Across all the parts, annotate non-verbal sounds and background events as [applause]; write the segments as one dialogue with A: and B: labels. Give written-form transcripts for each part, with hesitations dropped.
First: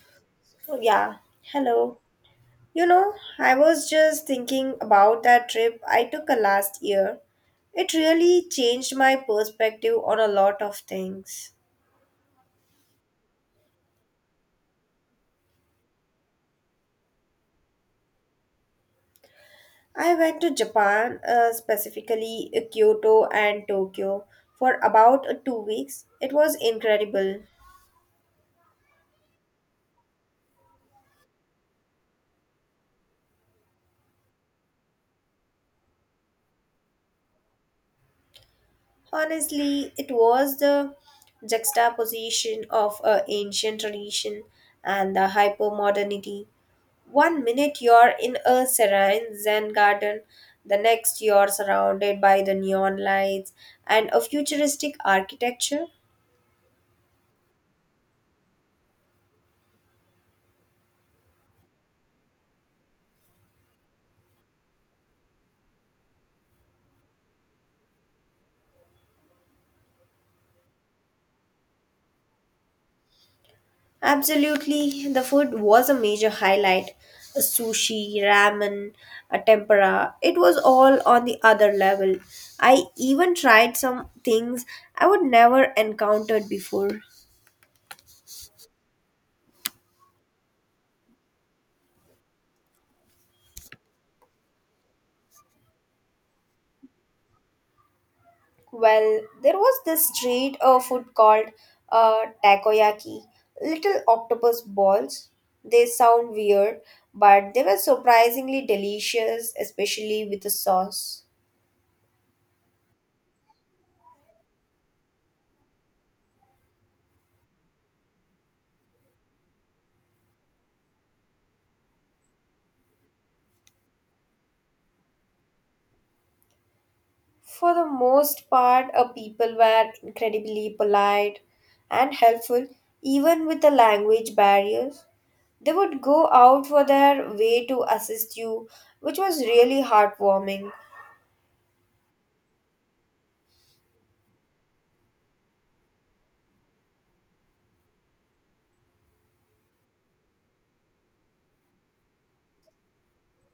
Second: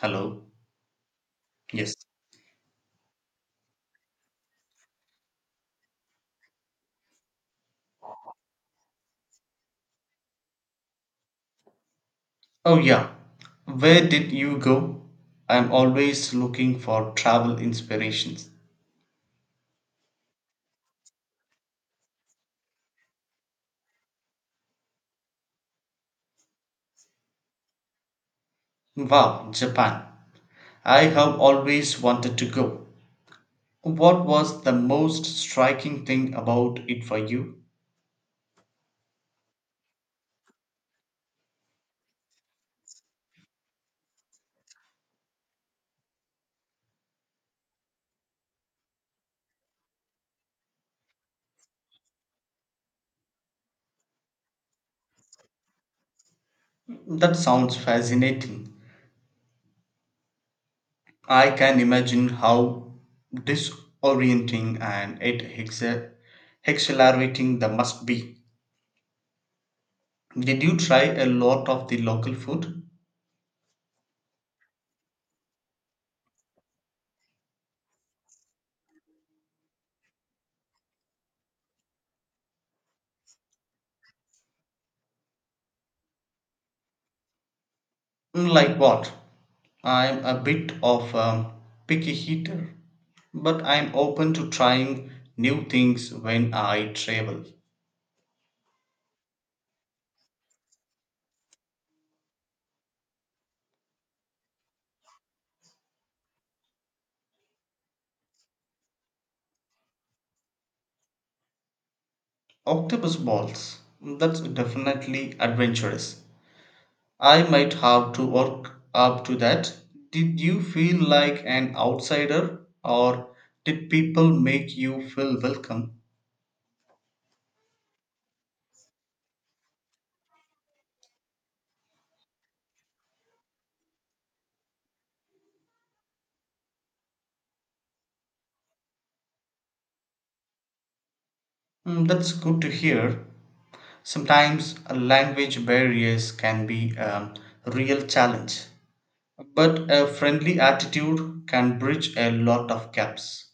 A: Hello.
B: Oh, yeah.
A: Yes.
B: Hello. You know, I was just thinking about that trip I took a last year. It really changed my perspective on a lot of things.
A: Oh, yeah. Where did you go? I'm always looking for travel inspirations.
B: I went to Japan, specifically Kyoto and Tokyo, for about 2 weeks. It was incredible.
A: Wow, Japan. I have always wanted to go. What was the most striking thing about it for you?
B: Honestly, it was the juxtaposition of ancient tradition and the hypermodernity. One minute you're in a serene Zen garden, the next you're surrounded by the neon lights and a futuristic architecture.
A: That sounds fascinating. I can imagine how disorienting and it exa- exhilarating that must be. Did you try a lot of the local food?
B: Absolutely, the food was a major highlight. A sushi, ramen, a tempura, it was all on the other level. I even tried some things I would never encountered before.
A: Mm, like what? I'm a bit of a picky eater, but I'm open to trying new things when I travel.
B: Well, there was this street food called takoyaki, little octopus balls. They sound weird, but they were surprisingly delicious, especially with the sauce.
A: Octopus balls. That's definitely adventurous. I might have to work up to that. Did you feel like an outsider or did people make you feel welcome?
B: For the most part, people were incredibly polite and helpful, even with the language barriers. They would go out for their way to assist you, which was really heartwarming.
A: Mm, that's good to hear. Sometimes language barriers can be a real challenge. But a friendly attitude can bridge a lot of gaps.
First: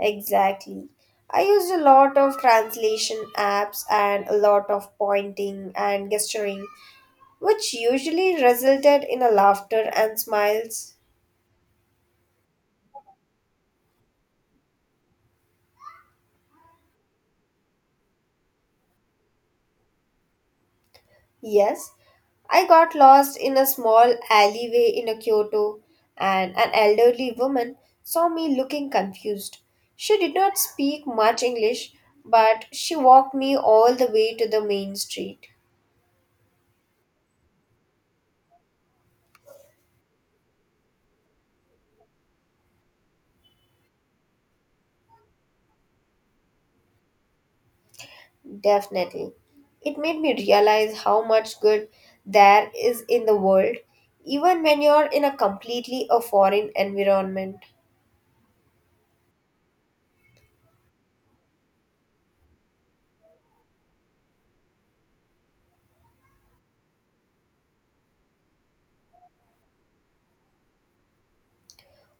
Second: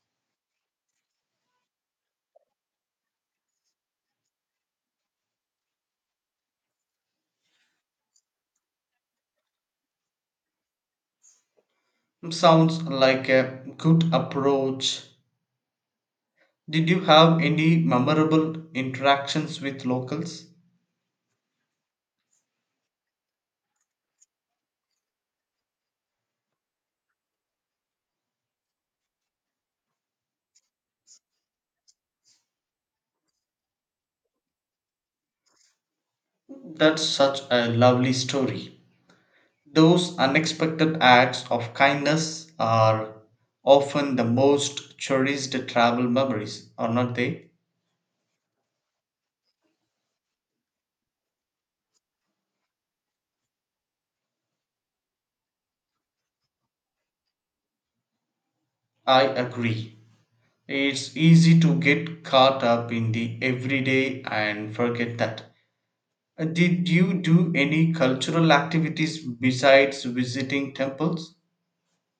B: Exactly. I used a lot of translation apps and a lot of pointing and gesturing, which usually resulted in a laughter and smiles.
A: Sounds like a good approach. Did you have any memorable interactions with locals?
B: Yes, I got lost in a small alleyway in a Kyoto, and an elderly woman saw me looking confused. She did not speak much English, but she walked me all the way to the main street.
A: That's such a lovely story. Those unexpected acts of kindness are often the most cherished travel memories, are not they?
B: Definitely. It made me realize how much good there is in the world, even when you're in a completely a foreign environment.
A: I agree. It's easy to get caught up in the everyday and forget that. Did you do any cultural activities besides visiting temples?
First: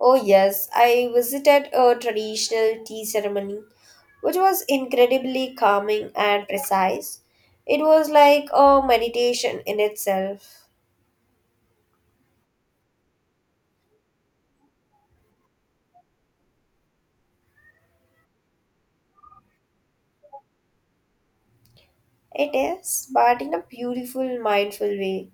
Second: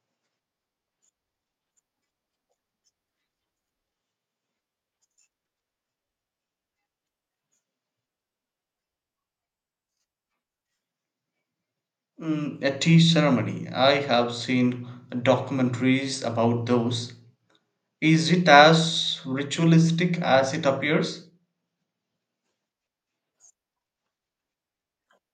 B: Oh yes, I visited a traditional tea ceremony, which was incredibly calming and precise. It was like a meditation in itself.
A: Mm, a tea ceremony. I have seen documentaries about those. Is it as ritualistic as it appears?
B: It is, but in a beautiful, mindful way.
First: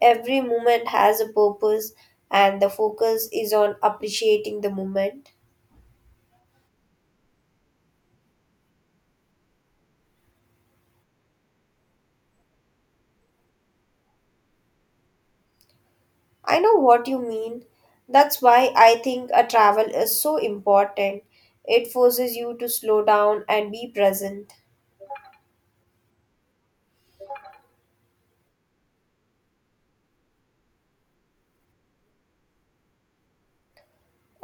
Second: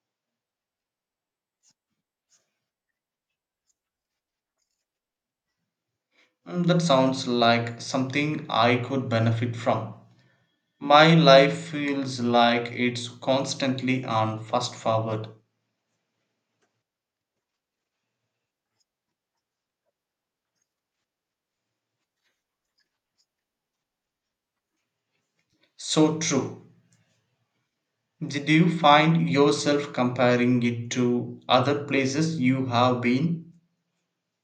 B: Every moment has a purpose, and the focus is on appreciating the moment.
A: Mm, that sounds like something I could benefit from. My life feels like it's constantly on fast forward.
B: I know what you mean. That's why I think a travel is so important. It forces you to slow down and be present.
A: So true. Did you find yourself comparing it to other places you have been?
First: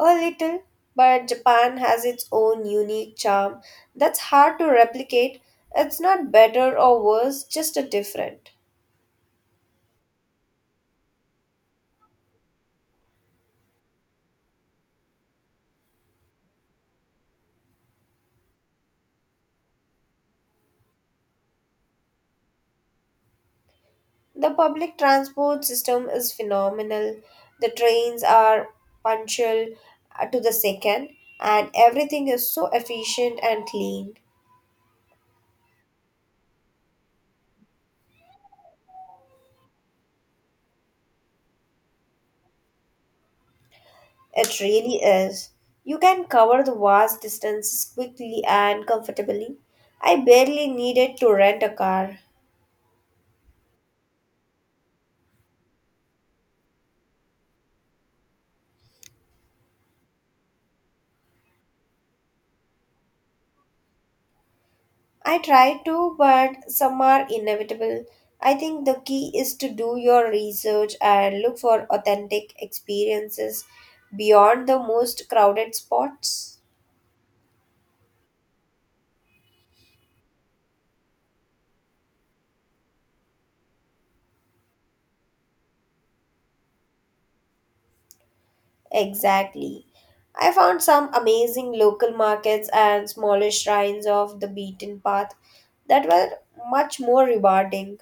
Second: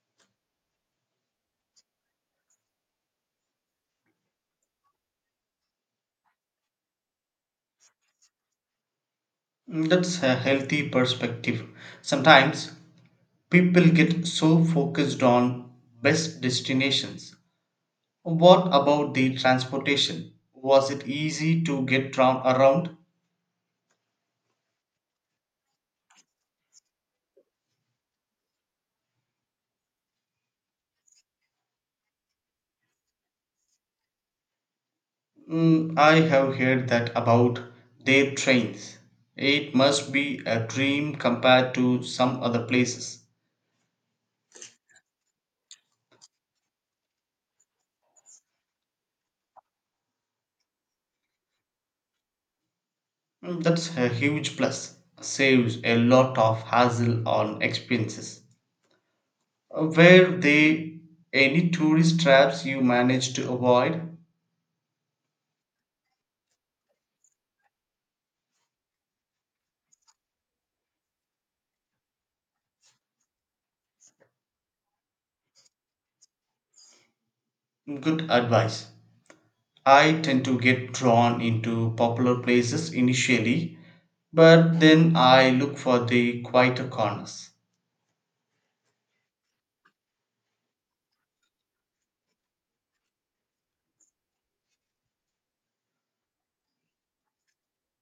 B: A little, but Japan has its own unique charm that's hard to replicate. It's not better or worse, just a different.
A: Mm, that's a healthy perspective. Sometimes people get so focused on best destinations. What about the transportation? Was it easy to get round around?
B: The public transport system is phenomenal. The trains are punctual to the second, and everything is so efficient and clean.
A: Mm, I have heard that about their trains. It must be a dream compared to some other places.
B: It really is. You can cover the vast distances quickly and comfortably. I barely needed to rent a car.
A: Mm, that's a huge plus. Saves a lot of hassle on expenses. Were there any tourist traps you managed to avoid?
B: I try to, but some are inevitable. I think the key is to do your research and look for authentic experiences beyond the most crowded spots.
A: Good advice. I tend to get drawn into popular places initially, but then I look for the quieter corners.
B: Exactly. I found some amazing local markets and smaller shrines off the beaten path that were much more rewarding.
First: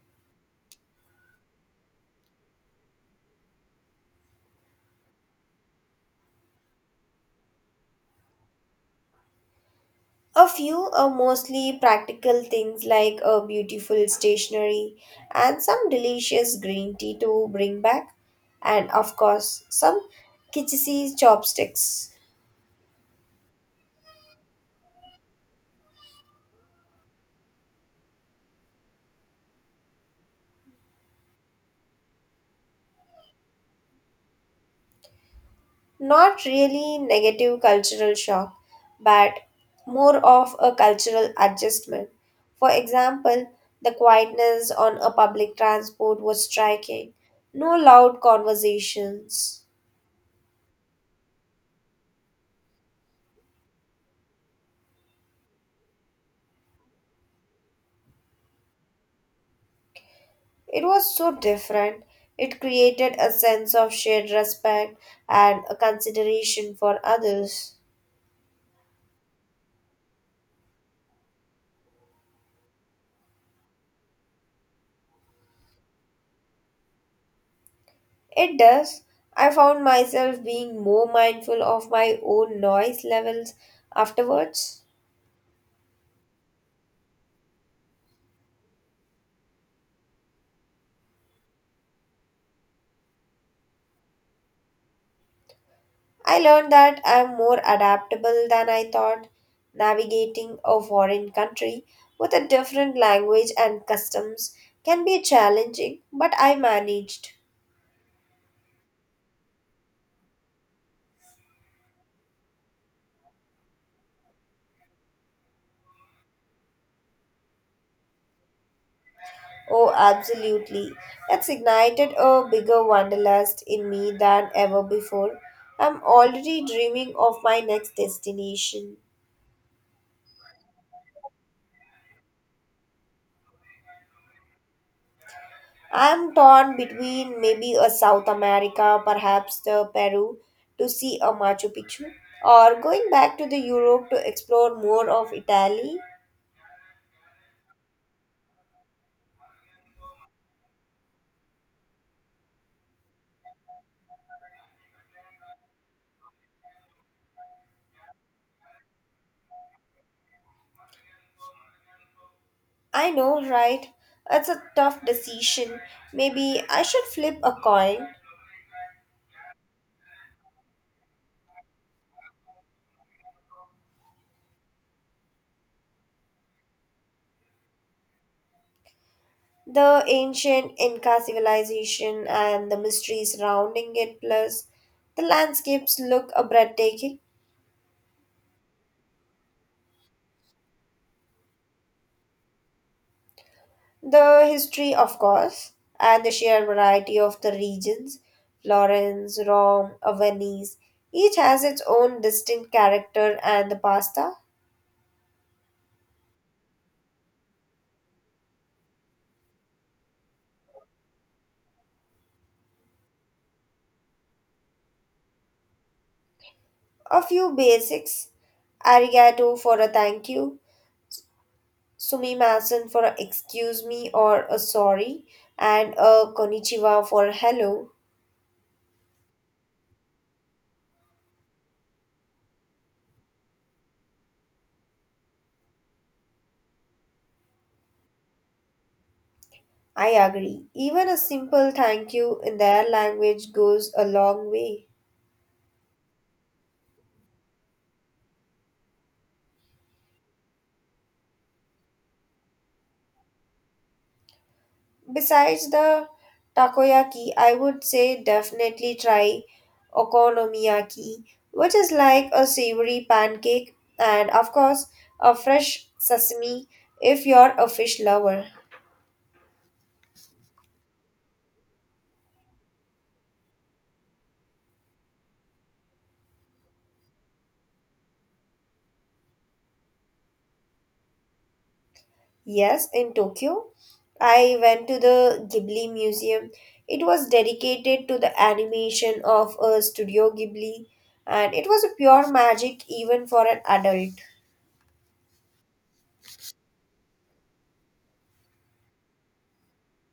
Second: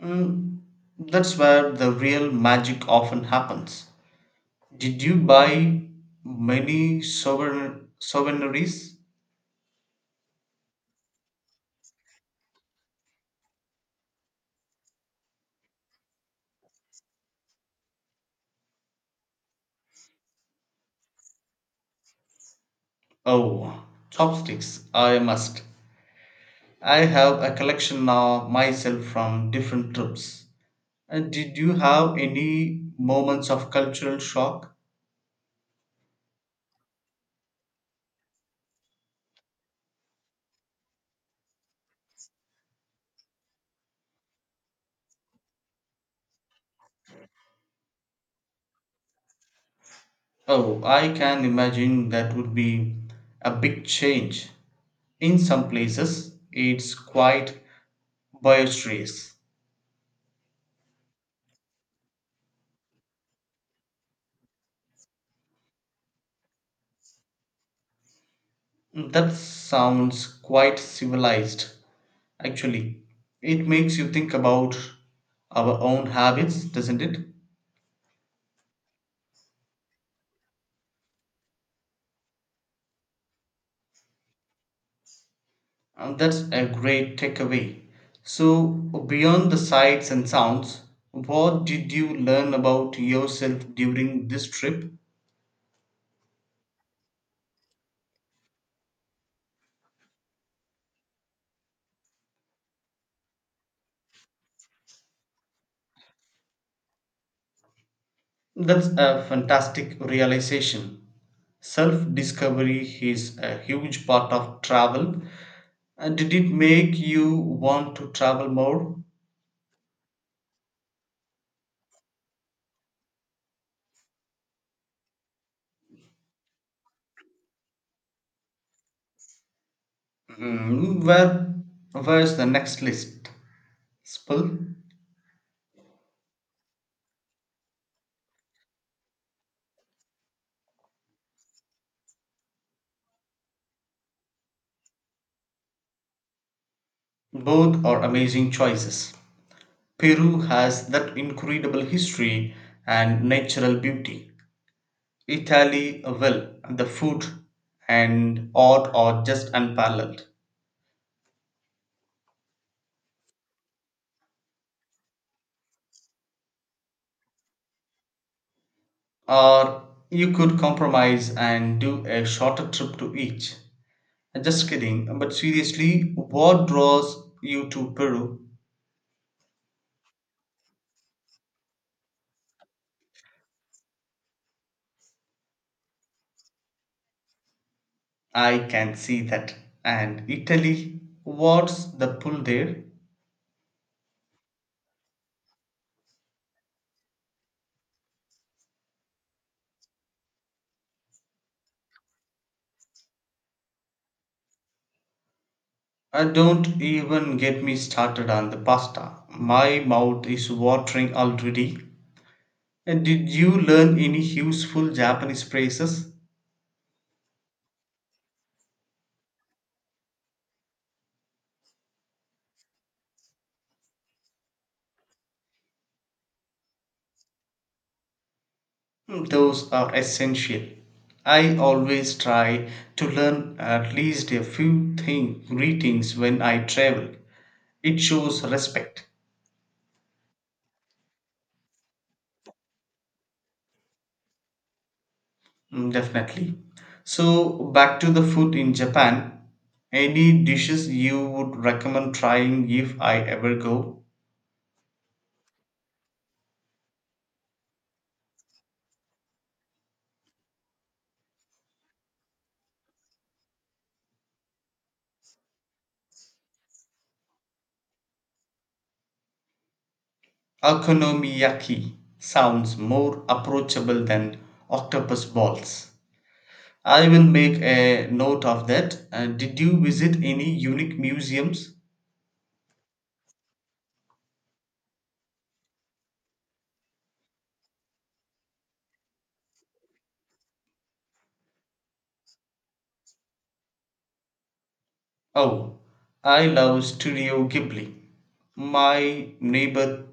A: Mm, that's where the real magic often happens. Did you buy many souvenirs?
B: A few are mostly practical things like a beautiful stationery and some delicious green tea to bring back, and of course, some kitschy chopsticks.
A: Oh, chopsticks, I must. I have a collection now myself from different trips. And did you have any moments of cultural shock?
B: Not really negative cultural shock, but more of a cultural adjustment. For example, the quietness on a public transport was striking. No loud conversations.
A: Oh, I can imagine that would be a big change. In some places, it's quite boisterous.
B: It was so different. It created a sense of shared respect and a consideration for others.
A: That sounds quite civilized. Actually, it makes you think about our own habits, doesn't it?
B: It does. I found myself being more mindful of my own noise levels afterwards.
A: That's a great takeaway. So, beyond the sights and sounds, what did you learn about yourself during this trip?
B: I learned that I'm more adaptable than I thought. Navigating a foreign country with a different language and customs can be challenging, but I managed.
A: That's a fantastic realization. Self discovery is a huge part of travel. Did it make you want to travel more?
B: Oh, absolutely. That's ignited a bigger wanderlust in me than ever before. I'm already dreaming of my next destination.
A: Mm, where, where's the next list? Spill.
B: I'm torn between maybe a South America, perhaps the Peru, to see a Machu Picchu, or going back to the Europe to explore more of Italy.
A: Both are amazing choices. Peru has that incredible history and natural beauty. Italy, well, the food and art are just unparalleled.
B: I know, right? It's a tough decision. Maybe I should flip a coin.
A: Or you could compromise and do a shorter trip to each. Just kidding, but seriously, what draws you to Peru?
B: The ancient Inca civilization and the mysteries surrounding it, plus the landscapes look a breathtaking.
A: I can see that. And Italy, what's the pull there?
B: The history, of course, and the sheer variety of the regions Florence, Rome, Venice, each has its own distinct character and the pasta.
A: Don't even get me started on the pasta. My mouth is watering already. And did you learn any useful Japanese phrases?
B: A few basics: arigato for a thank you, sumimasen for a excuse me or a sorry, and a konnichiwa for hello.
A: Hmm, those are essential. I always try to learn at least a few thing, greetings when I travel. It shows respect.
B: I agree. Even a simple thank you in their language goes a long way.
A: Hmm, definitely. So, back to the food in Japan. Any dishes you would recommend trying if I ever go?
B: Besides the takoyaki, I would say definitely try okonomiyaki, which is like a savory pancake and, of course, a fresh sesame if you're a fish lover.
A: Okonomiyaki sounds more approachable than octopus balls. I will make a note of that. Did you visit any unique museums?
B: Yes, in Tokyo, I went to the Ghibli Museum. It was dedicated to the animation of Studio Ghibli, and it was a pure magic even for an adult.
A: Oh, I love Studio Ghibli. My neighbor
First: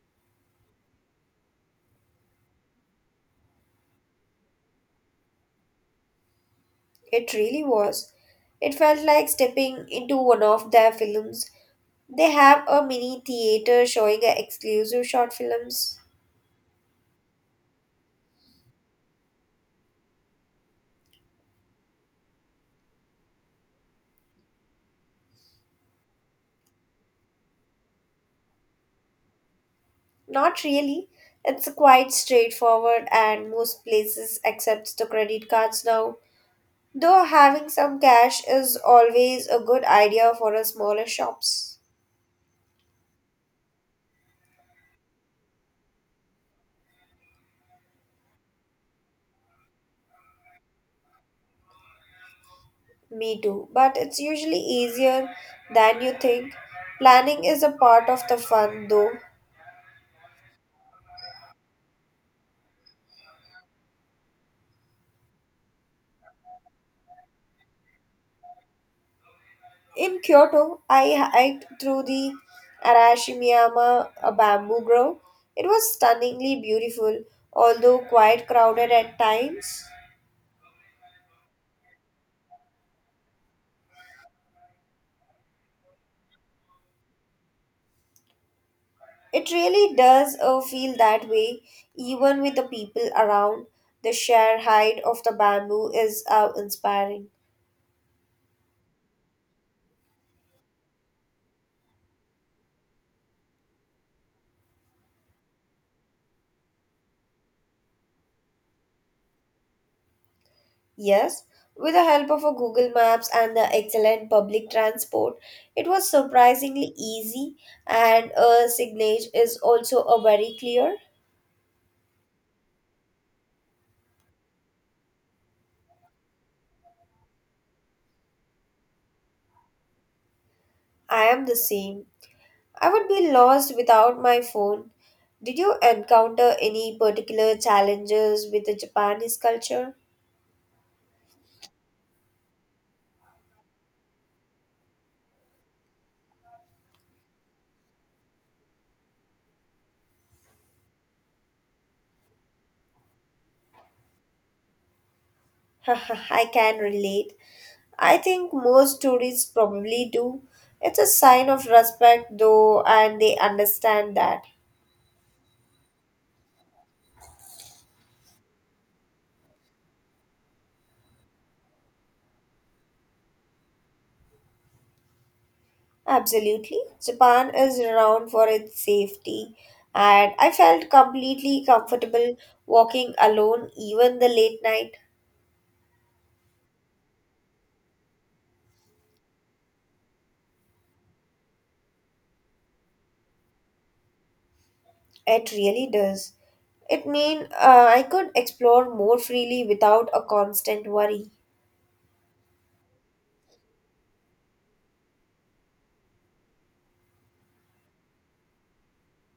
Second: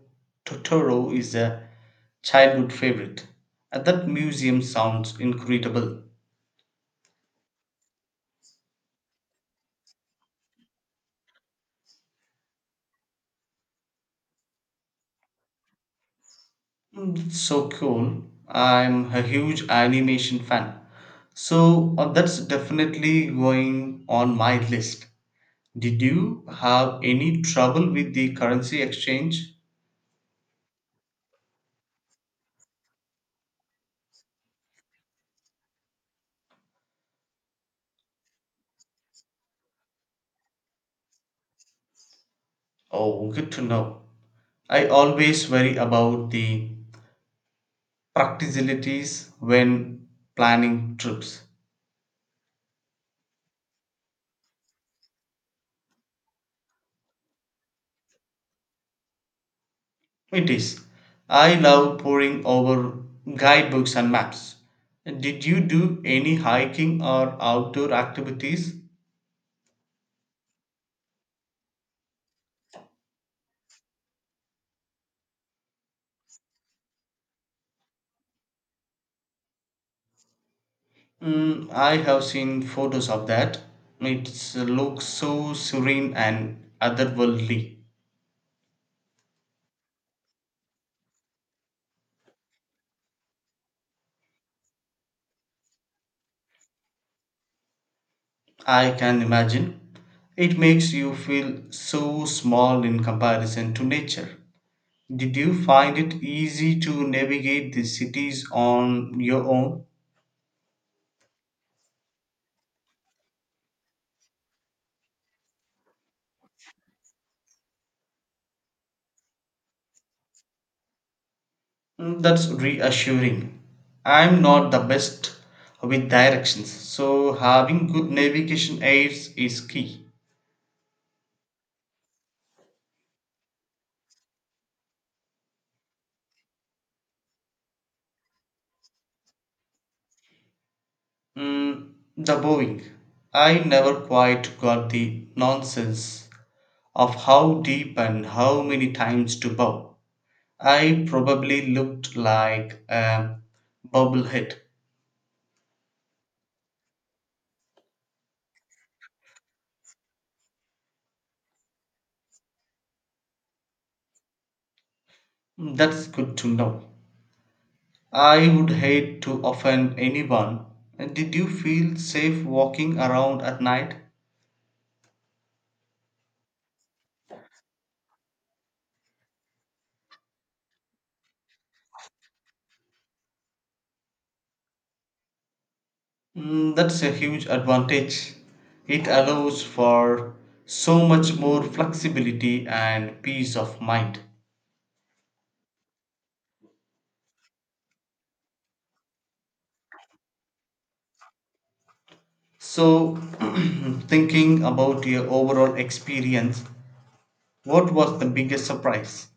A: Totoro is a childhood favorite. That museum sounds incredible.
B: It really was. It felt like stepping into one of their films. They have a mini theater showing exclusive short films.
A: Mm, that's so cool. I'm a huge animation fan. So that's definitely going on my list. Did you have any trouble with the currency exchange?
B: Not really. It's quite straightforward, and most places accept the credit cards now. Though having some cash is always a good idea for a smaller shops.
A: Oh, good to know. I always worry about the practicalities when planning trips.
B: Me too, but it's usually easier than you think. Planning is a part of the fun though.
A: It is. I love poring over guidebooks and maps. Did you do any hiking or outdoor activities?
B: In Kyoto, I hiked through the Arashimiyama a bamboo grove. It was stunningly beautiful, although quite crowded at times.
A: Mm, I have seen photos of that. It looks so serene and otherworldly.
B: It really does feel that way, even with the people around. The sheer height of the bamboo is inspiring.
A: I can imagine. It makes you feel so small in comparison to nature. Did you find it easy to navigate the cities on your own?
B: Yes, with the help of a Google Maps and the excellent public transport, it was surprisingly easy and a signage is also a very clear.
A: Mm, that's reassuring. I'm not the best with directions, so having good navigation aids is key.
B: I am the same. I would be lost without my phone. Did you encounter any particular challenges with the Japanese culture?
A: Mm, the Boeing. I never quite got the nonsense of how deep and how many times to bow. I probably looked like a bobblehead.
B: [laughs] I can relate. I think most tourists probably do. It's a sign of respect though and they understand that.
A: Mm, that's good to know. I would hate to offend anyone. Did you feel safe walking around at night?
B: Absolutely. Japan is renowned for its safety, and I felt completely comfortable walking alone even the late night.
A: Mm, that's a huge advantage. It allows for so much more flexibility and peace of mind.
B: It really does. It mean I could explore more freely without a constant worry.
A: So, [clears throat] thinking about your overall experience, what was the biggest surprise?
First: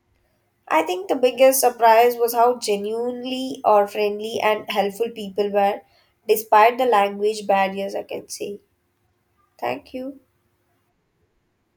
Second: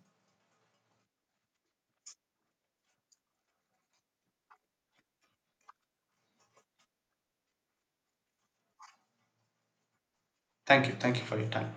B: I think the biggest surprise was how genuinely or friendly and helpful people were, despite the language barriers I can say, thank you.
A: Thank you. Thank you for your time.